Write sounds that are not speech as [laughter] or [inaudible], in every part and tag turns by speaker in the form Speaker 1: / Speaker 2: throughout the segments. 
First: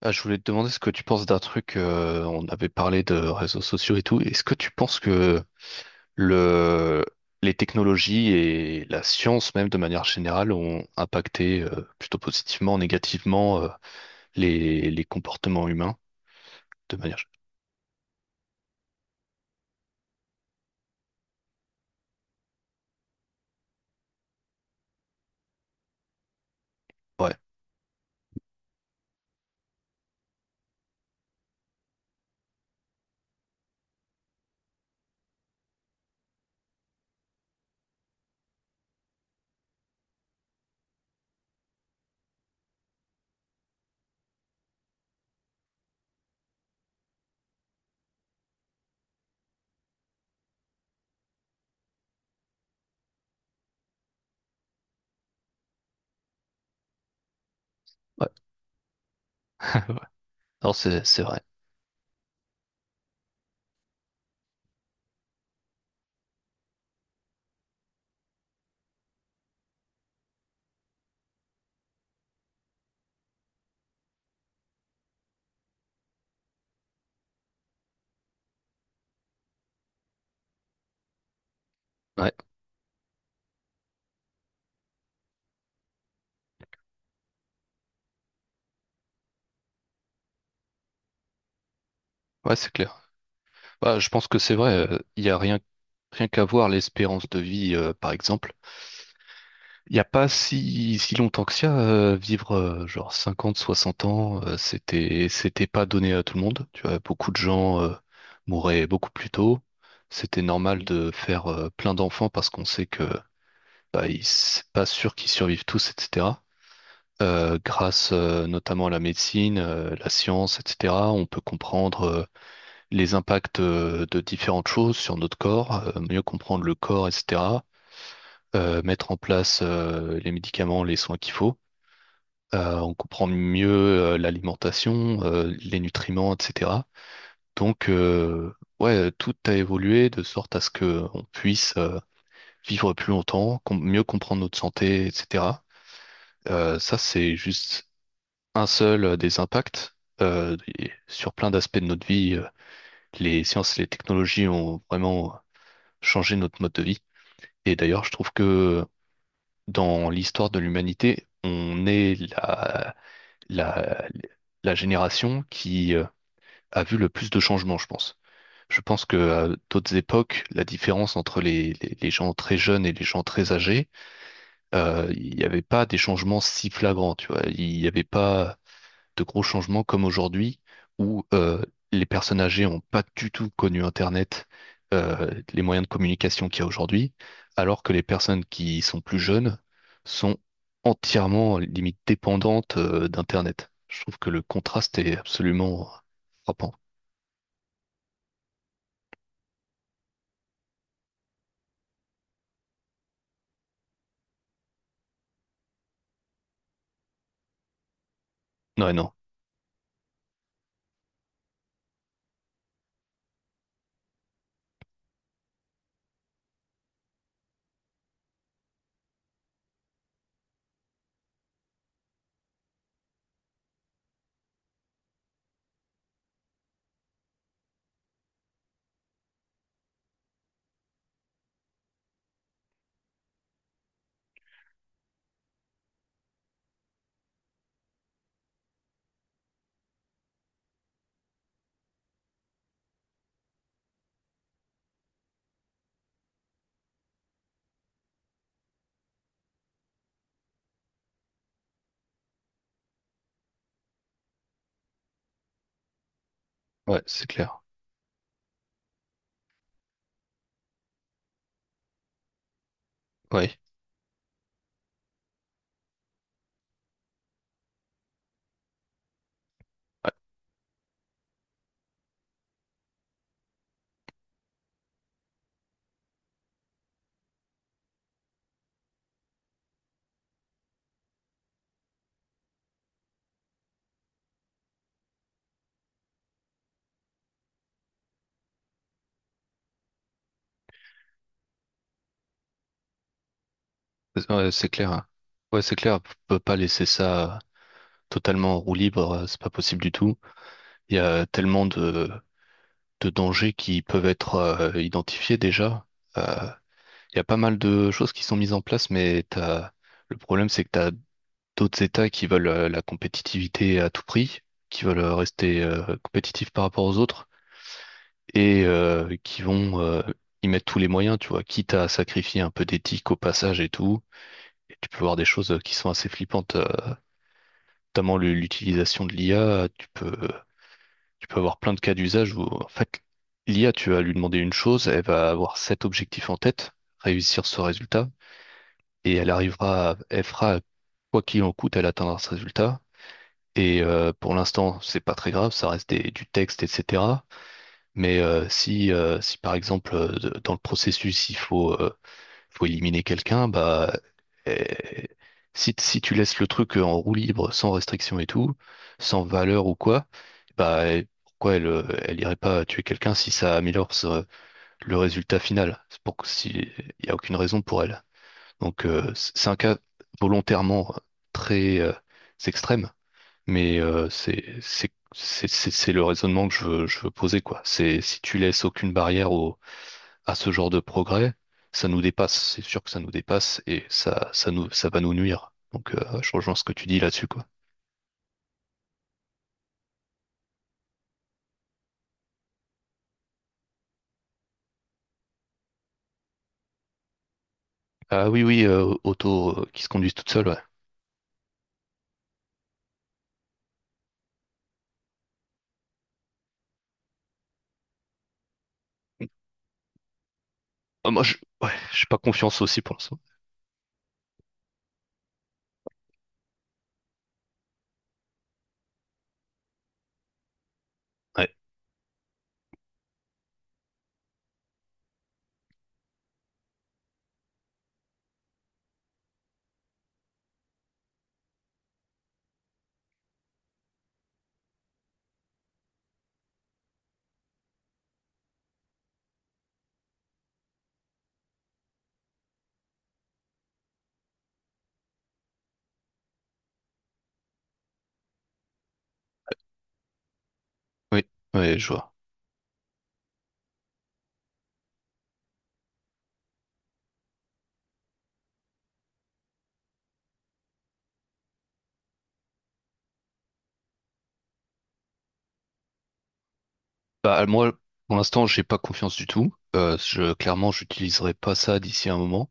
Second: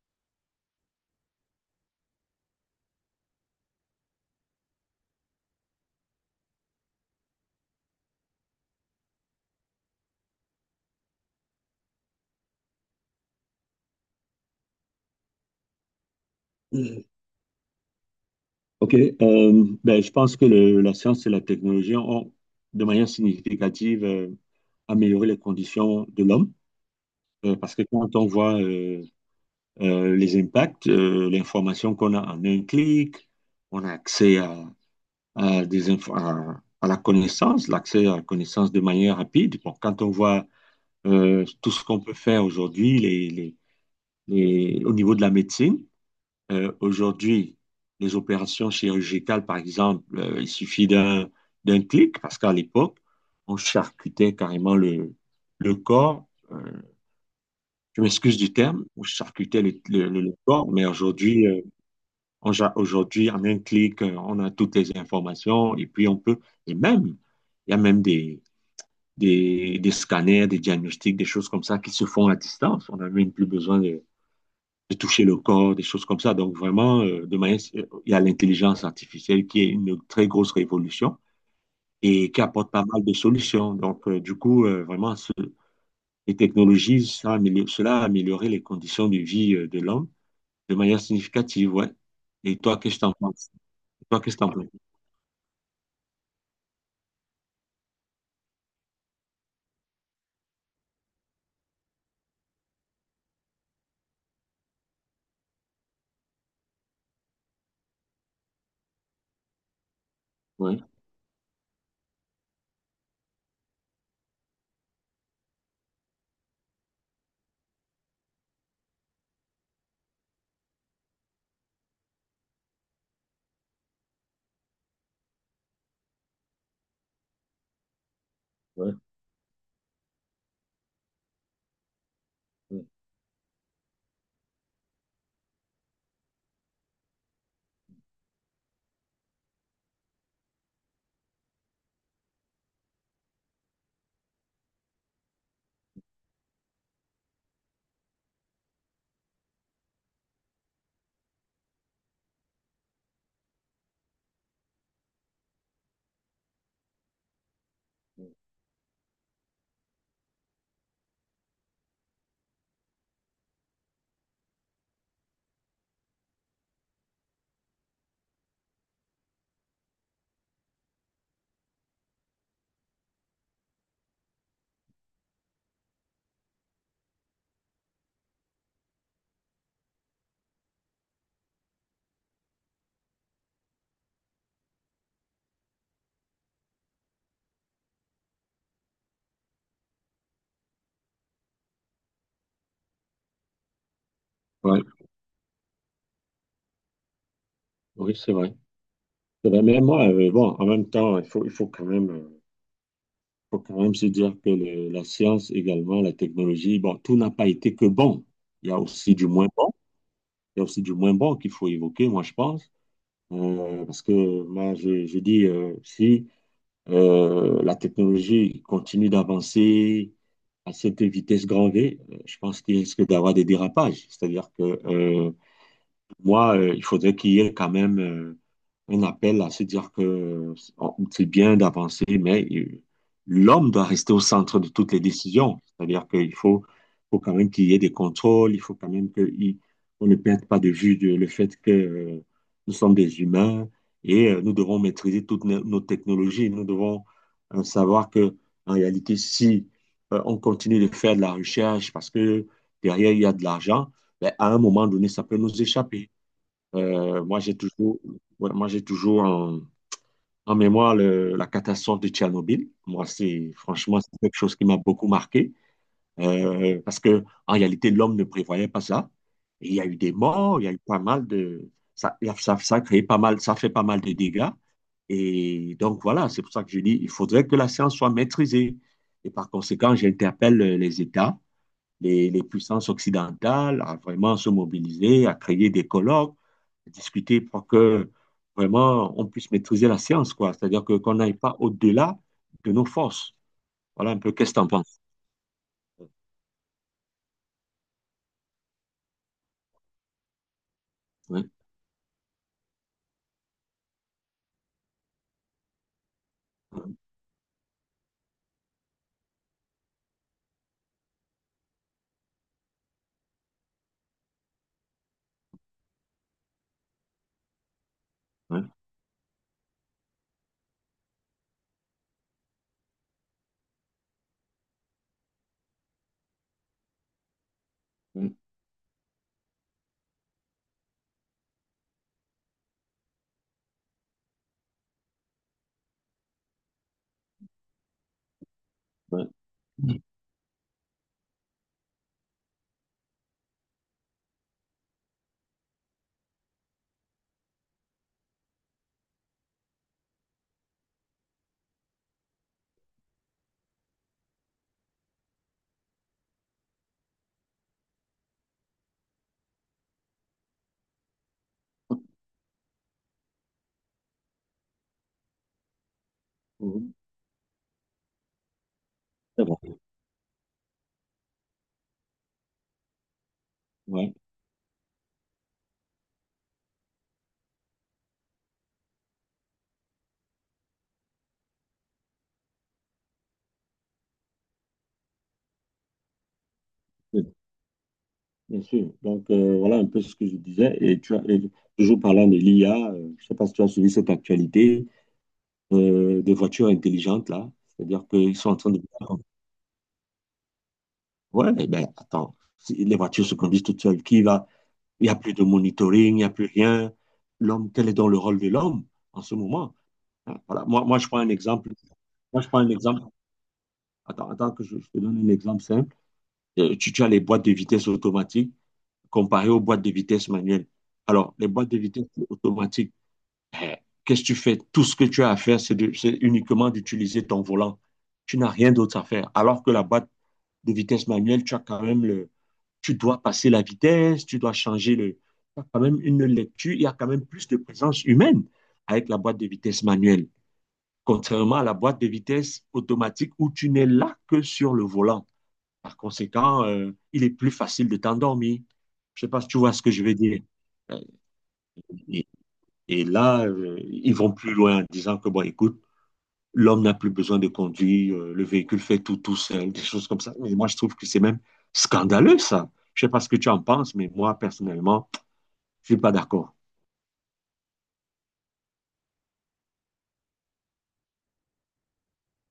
Speaker 1: Ah, je voulais te demander ce que tu penses d'un truc, on avait parlé de réseaux sociaux et tout. Est-ce que tu penses que le, les technologies et la science même de manière générale ont impacté plutôt positivement, négativement, les comportements humains de manière...
Speaker 2: OK. Ben, je pense que la science et la technologie ont, de manière significative, amélioré les conditions de l'homme.
Speaker 1: Ouais,
Speaker 2: Parce que quand on voit les impacts, l'information qu'on a en un clic, on a accès à des à la connaissance, l'accès à la connaissance de manière rapide. Bon, quand on voit tout ce qu'on peut faire aujourd'hui, au niveau de la médecine, aujourd'hui, les opérations chirurgicales, par exemple, il suffit d'un clic, parce qu'à l'époque, on charcutait carrément le corps. euh, je
Speaker 1: ouais.
Speaker 2: m'excuse du terme, on charcutait
Speaker 1: [laughs] Ouais.
Speaker 2: le corps,
Speaker 1: Non,
Speaker 2: mais
Speaker 1: c'est vrai.
Speaker 2: aujourd'hui, on, aujourd'hui, en un clic, on a toutes les informations et puis on peut, et même, il y a même des scanners, des diagnostics, des choses comme ça qui se font à distance. On n'a même plus besoin de toucher le corps, des choses comme ça. Donc vraiment, de manière, il y a l'intelligence artificielle qui est une très grosse révolution et
Speaker 1: Ouais,
Speaker 2: qui apporte pas mal de solutions. Donc du coup, vraiment, les technologies, ça cela a amélioré les conditions de vie de l'homme de manière significative, ouais.
Speaker 1: ouais,
Speaker 2: Et
Speaker 1: c'est
Speaker 2: toi, qu'est-ce que
Speaker 1: clair.
Speaker 2: t'en penses?
Speaker 1: Bah, je
Speaker 2: Toi,
Speaker 1: pense
Speaker 2: qu'est-ce
Speaker 1: que
Speaker 2: que t'en
Speaker 1: c'est
Speaker 2: penses?
Speaker 1: vrai. Il y a rien qu'à voir l'espérance de vie, par exemple. Il n'y a pas si longtemps que ça. Euh, vivre, genre, 50, 60 ans, c'était pas donné à tout le monde. Tu vois, beaucoup de gens mouraient beaucoup plus tôt. C'était normal,
Speaker 2: Ouais,
Speaker 1: mhm, de faire plein d'enfants parce qu'on sait que bah, c'est pas sûr qu'ils survivent tous, etc. Grâce notamment à la médecine, la science, etc., on peut comprendre les impacts de différentes choses sur notre corps, mieux comprendre le corps, etc.,
Speaker 2: ouais,
Speaker 1: mettre en place les médicaments, les soins qu'il faut.
Speaker 2: ouais.
Speaker 1: On comprend mieux l'alimentation, les nutriments, etc. Donc, ouais, tout a évolué de sorte à ce que on puisse vivre plus longtemps, mieux comprendre notre santé, etc. Ça, c'est juste un seul des impacts. Et sur plein d'aspects de notre vie, les sciences et les technologies ont vraiment changé notre mode de vie. Et d'ailleurs, je trouve que dans l'histoire de l'humanité, on est la, la génération qui a vu le plus de changements, je pense. Je pense que à d'autres époques, la différence entre les gens très jeunes et les gens très âgés, il n'y avait pas des changements si flagrants, tu vois. Il n'y avait pas de gros changements comme aujourd'hui, où les personnes âgées n'ont pas du tout connu Internet, les moyens de communication qu'il y a aujourd'hui, alors que les personnes qui sont plus jeunes sont entièrement, limite, dépendantes d'Internet. Je trouve que le
Speaker 2: Ouais,
Speaker 1: contraste est absolument frappant.
Speaker 2: oui, c'est vrai. C'est vrai. Mais moi, bon, en même temps, il faut quand même se dire que la science également, la technologie, bon, tout n'a pas été que bon. Il y a
Speaker 1: Ouais, non.
Speaker 2: aussi du moins bon. Il y a aussi du moins bon qu'il faut évoquer, moi, je pense. Parce que moi, je dis, si la technologie continue d'avancer à cette vitesse grand V, je pense qu'il risque d'avoir des dérapages. C'est-à-dire que moi, il faudrait qu'il y ait quand même un appel à se dire que c'est bien d'avancer, mais l'homme doit rester au centre de toutes les décisions. C'est-à-dire faut quand même qu'il y ait des contrôles, il faut quand même qu'on ne perde pas de vue le fait que nous sommes des humains et nous devons maîtriser toutes nos technologies. Nous devons savoir que, en réalité, si on continue de faire de la recherche parce que derrière il y a de l'argent, ben, à un moment donné, ça peut nous échapper.
Speaker 1: Ouais,
Speaker 2: Euh,
Speaker 1: c'est
Speaker 2: moi, j'ai
Speaker 1: clair.
Speaker 2: toujours, ouais, moi, j'ai toujours en mémoire la catastrophe de Tchernobyl. Moi, c'est
Speaker 1: Ouais,
Speaker 2: franchement c'est quelque chose qui m'a beaucoup marqué parce que en réalité, l'homme ne prévoyait pas ça. Et il y a eu des morts, il y a eu pas mal de ça, ça, ça a créé pas mal, ça fait pas mal de dégâts. Et donc voilà, c'est pour ça que je dis, il faudrait que la science soit maîtrisée. Et par conséquent, j'interpelle les États les puissances occidentales à vraiment se mobiliser, à créer des colloques, à discuter pour que vraiment on puisse maîtriser la science, quoi. C'est-à-dire que qu'on n'aille pas au-delà de nos forces. Voilà un
Speaker 1: ouais,
Speaker 2: peu,
Speaker 1: ouais,
Speaker 2: qu'est-ce que tu en
Speaker 1: c'est clair,
Speaker 2: penses?
Speaker 1: hein. Ouais, c'est clair. On peut pas laisser ça totalement en roue libre. C'est pas possible du tout. Il y a
Speaker 2: Ouais,
Speaker 1: tellement de dangers qui peuvent être identifiés déjà. Euh, il y a pas mal de choses qui sont mises en place, mais le problème, c'est que t'as d'autres États qui veulent la compétitivité à tout prix, qui veulent rester compétitifs par rapport aux autres
Speaker 2: ouais,
Speaker 1: et qui vont y mettre tous les moyens, tu vois, quitte à sacrifier un peu d'éthique au passage et tout. Et tu peux voir des choses qui sont assez flippantes, notamment
Speaker 2: ouais,
Speaker 1: l'utilisation de l'IA. Tu peux avoir plein de cas d'usage où, en fait, l'IA, tu vas lui demander une chose, elle va avoir cet objectif en tête, réussir ce résultat, et
Speaker 2: ouais.
Speaker 1: elle fera, quoi qu'il en coûte, elle atteindra ce résultat. Et pour l'instant, c'est pas très grave, ça reste du texte, etc. Mais si par exemple, dans le processus, faut éliminer quelqu'un, bah, euh, si, si tu laisses le truc en roue libre, sans restriction et tout, sans valeur ou quoi, bah, pourquoi elle irait pas tuer quelqu'un si ça améliore le résultat final? C'est pour que si,
Speaker 2: Mhm.
Speaker 1: il y a aucune raison pour elle. Donc,
Speaker 2: C'est
Speaker 1: c'est un
Speaker 2: bon.
Speaker 1: cas volontairement très extrême, mais
Speaker 2: Ouais,
Speaker 1: c'est le raisonnement que je veux poser, quoi. C'est si tu laisses aucune barrière au à ce genre de progrès, ça nous dépasse. C'est sûr que ça nous dépasse et ça va nous nuire. Donc, je rejoins ce que tu dis là-dessus,
Speaker 2: bien
Speaker 1: quoi.
Speaker 2: bien sûr. Donc voilà un peu ce que je disais. Et tu as, et toujours parlant de l'IA, je ne sais pas si tu as suivi cette actualité des voitures intelligentes là. C'est-à-dire
Speaker 1: Ah
Speaker 2: qu'ils
Speaker 1: oui,
Speaker 2: sont en
Speaker 1: oui,
Speaker 2: train de
Speaker 1: auto qui se conduisent toutes seules, ouais.
Speaker 2: Ouais, eh ben attends, si les voitures se conduisent toutes seules, qui va? Il n'y a plus de monitoring, il n'y a plus rien. L'homme, quel est donc le rôle de l'homme en ce moment? Hein, voilà. Moi, je
Speaker 1: Ah,
Speaker 2: prends un exemple.
Speaker 1: ouais, j'ai pas
Speaker 2: Moi, je prends
Speaker 1: confiance
Speaker 2: un
Speaker 1: aussi pour
Speaker 2: exemple.
Speaker 1: l'instant.
Speaker 2: Attends, que je te donne un exemple simple. Tu, tu as les boîtes de vitesse automatiques comparées aux boîtes de vitesse manuelles. Alors, les
Speaker 1: Ouais,
Speaker 2: boîtes de vitesse automatiques, eh, qu'est-ce que tu fais? Tout ce que tu as à faire, c'est uniquement d'utiliser ton volant. Tu n'as rien d'autre à faire. Alors que la boîte de vitesse manuelle, tu as quand même le, tu dois passer la vitesse, tu dois changer le, tu as quand même une lecture, il y a quand même plus de présence humaine avec la boîte de vitesse manuelle, contrairement à la boîte de vitesse automatique où tu n'es là que sur le volant. Par conséquent, il est plus facile de t'endormir. Je sais pas si tu vois ce que je veux dire. Euh,
Speaker 1: oui, ouais, je vois.
Speaker 2: Et, et là, ils vont plus loin en disant que, bon, écoute, l'homme n'a plus besoin de conduire, le véhicule fait tout tout seul, des choses comme ça. Mais moi, je trouve que c'est même scandaleux, ça. Je ne sais pas ce que tu en penses, mais moi, personnellement, je ne suis pas d'accord.
Speaker 1: Bah, moi, pour l'instant, j'ai pas confiance du tout. Je, clairement, j'utiliserai pas ça d'ici un moment.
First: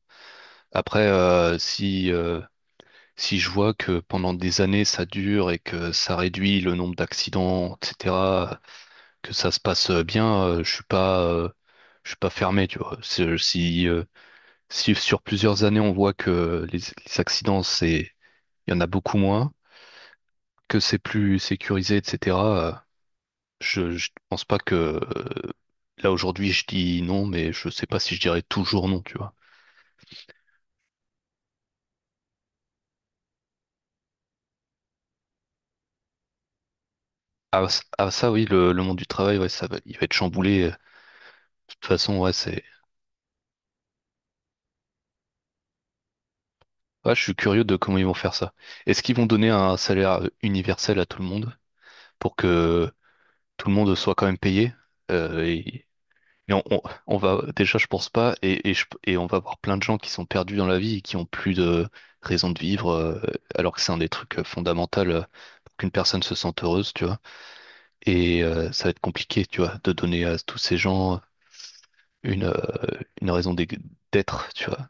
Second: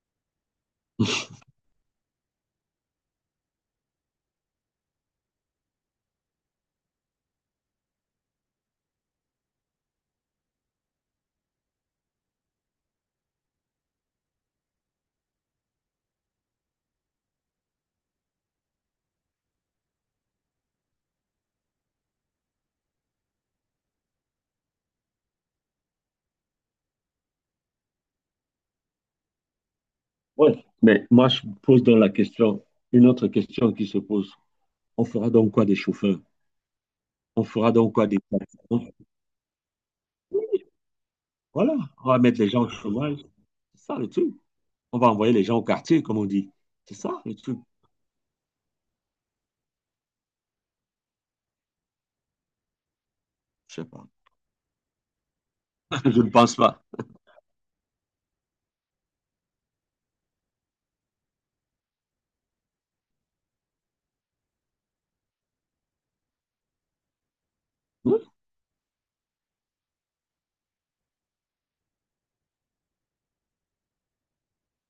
Speaker 1: Après,
Speaker 2: [laughs]
Speaker 1: si, si je vois que pendant des années ça dure et que ça réduit le nombre d'accidents, etc., que ça se passe bien, je suis pas fermé, tu vois. Si, si sur plusieurs années on voit que les accidents, c'est, il y en a beaucoup moins, que c'est plus sécurisé, etc. euh, je pense pas que là aujourd'hui je dis non, mais je sais pas si je dirais toujours non, tu vois.
Speaker 2: Ouais. Mais moi, je pose donc la question, une autre question qui se pose. On fera donc quoi des chauffeurs? On
Speaker 1: Ah,
Speaker 2: fera donc quoi des
Speaker 1: ça oui,
Speaker 2: taxis.
Speaker 1: le monde du travail, ouais, ça va, il va être chamboulé. De
Speaker 2: Voilà,
Speaker 1: toute
Speaker 2: on
Speaker 1: façon,
Speaker 2: va
Speaker 1: ouais,
Speaker 2: mettre les
Speaker 1: c'est,
Speaker 2: gens au chômage. C'est ça le truc. On va envoyer les gens au quartier, comme on dit. C'est ça
Speaker 1: ouais, je
Speaker 2: le
Speaker 1: suis
Speaker 2: truc.
Speaker 1: curieux de comment ils vont faire ça. Est-ce qu'ils vont donner un salaire universel à tout le monde pour que tout le
Speaker 2: Je ne sais
Speaker 1: monde
Speaker 2: pas.
Speaker 1: soit quand même payé. Euh, et,
Speaker 2: [laughs] Je ne
Speaker 1: et
Speaker 2: pense
Speaker 1: on, on-
Speaker 2: pas.
Speaker 1: on va déjà, je pense pas, et on va avoir plein de gens qui sont perdus dans la vie et qui ont plus de raison de vivre, alors que c'est un des trucs fondamentaux pour qu'une personne se sente heureuse, tu vois. Et ça va être compliqué, tu vois, de donner à tous ces gens une, euh, une raison d'être, tu vois.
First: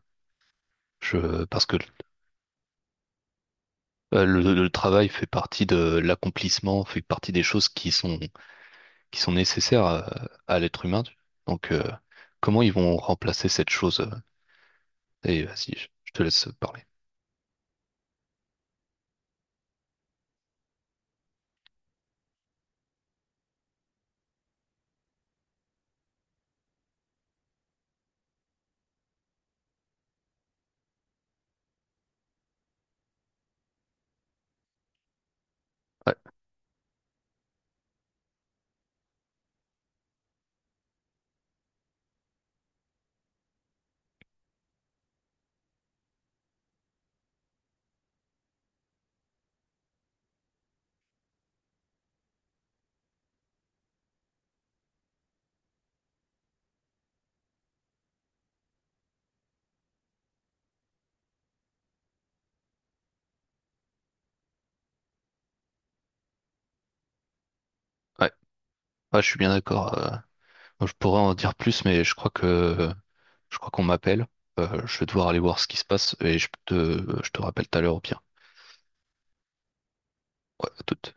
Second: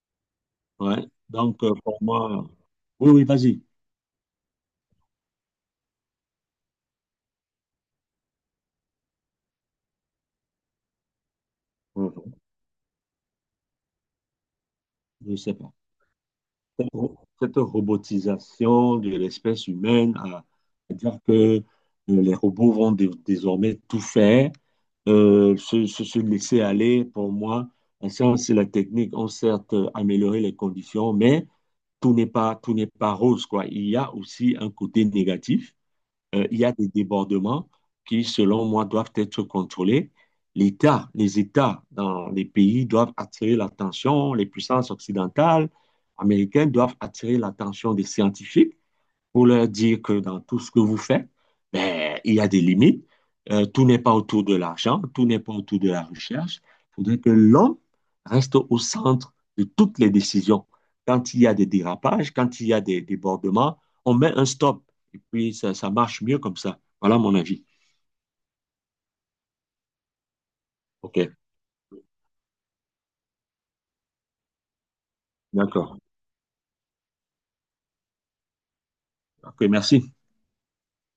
Speaker 2: Ouais.
Speaker 1: Je,
Speaker 2: Donc,
Speaker 1: parce que
Speaker 2: pour moi, oui, oui, vas-y.
Speaker 1: le travail fait partie de l'accomplissement, fait partie des choses qui sont nécessaires à l'être humain. Donc,
Speaker 2: Ouais, ouais.
Speaker 1: comment ils vont remplacer cette chose?
Speaker 2: Je ne
Speaker 1: Et
Speaker 2: sais pas.
Speaker 1: vas-y, je te laisse parler.
Speaker 2: Cette cette robotisation de l'espèce humaine à dire que les robots vont désormais tout faire, se laisser aller, pour moi, la science et la technique ont certes amélioré les conditions, mais tout n'est pas rose, quoi. Il y a aussi un côté négatif
Speaker 1: Ouais,
Speaker 2: il y a des débordements qui, selon moi, doivent être contrôlés. Les États dans les pays doivent attirer l'attention, les puissances occidentales, américaines doivent attirer l'attention des scientifiques pour leur dire que dans tout ce que vous faites, ben, il y a des limites. Tout n'est pas autour de l'argent, tout n'est pas autour de la recherche. Il faudrait que l'homme reste au centre de toutes les décisions. Quand il y a des dérapages, quand il y a des débordements, on met un stop. Et puis, ça marche mieux comme ça. Voilà mon avis.
Speaker 1: ouais, ouais, je suis bien d'accord. Moi, je
Speaker 2: OK,
Speaker 1: pourrais en dire plus, mais je crois qu'on m'appelle. Je vais devoir aller voir ce qui se
Speaker 2: d'accord.
Speaker 1: passe et je te rappelle tout à l'heure au pire.
Speaker 2: OK, merci.
Speaker 1: Ouais, à toute.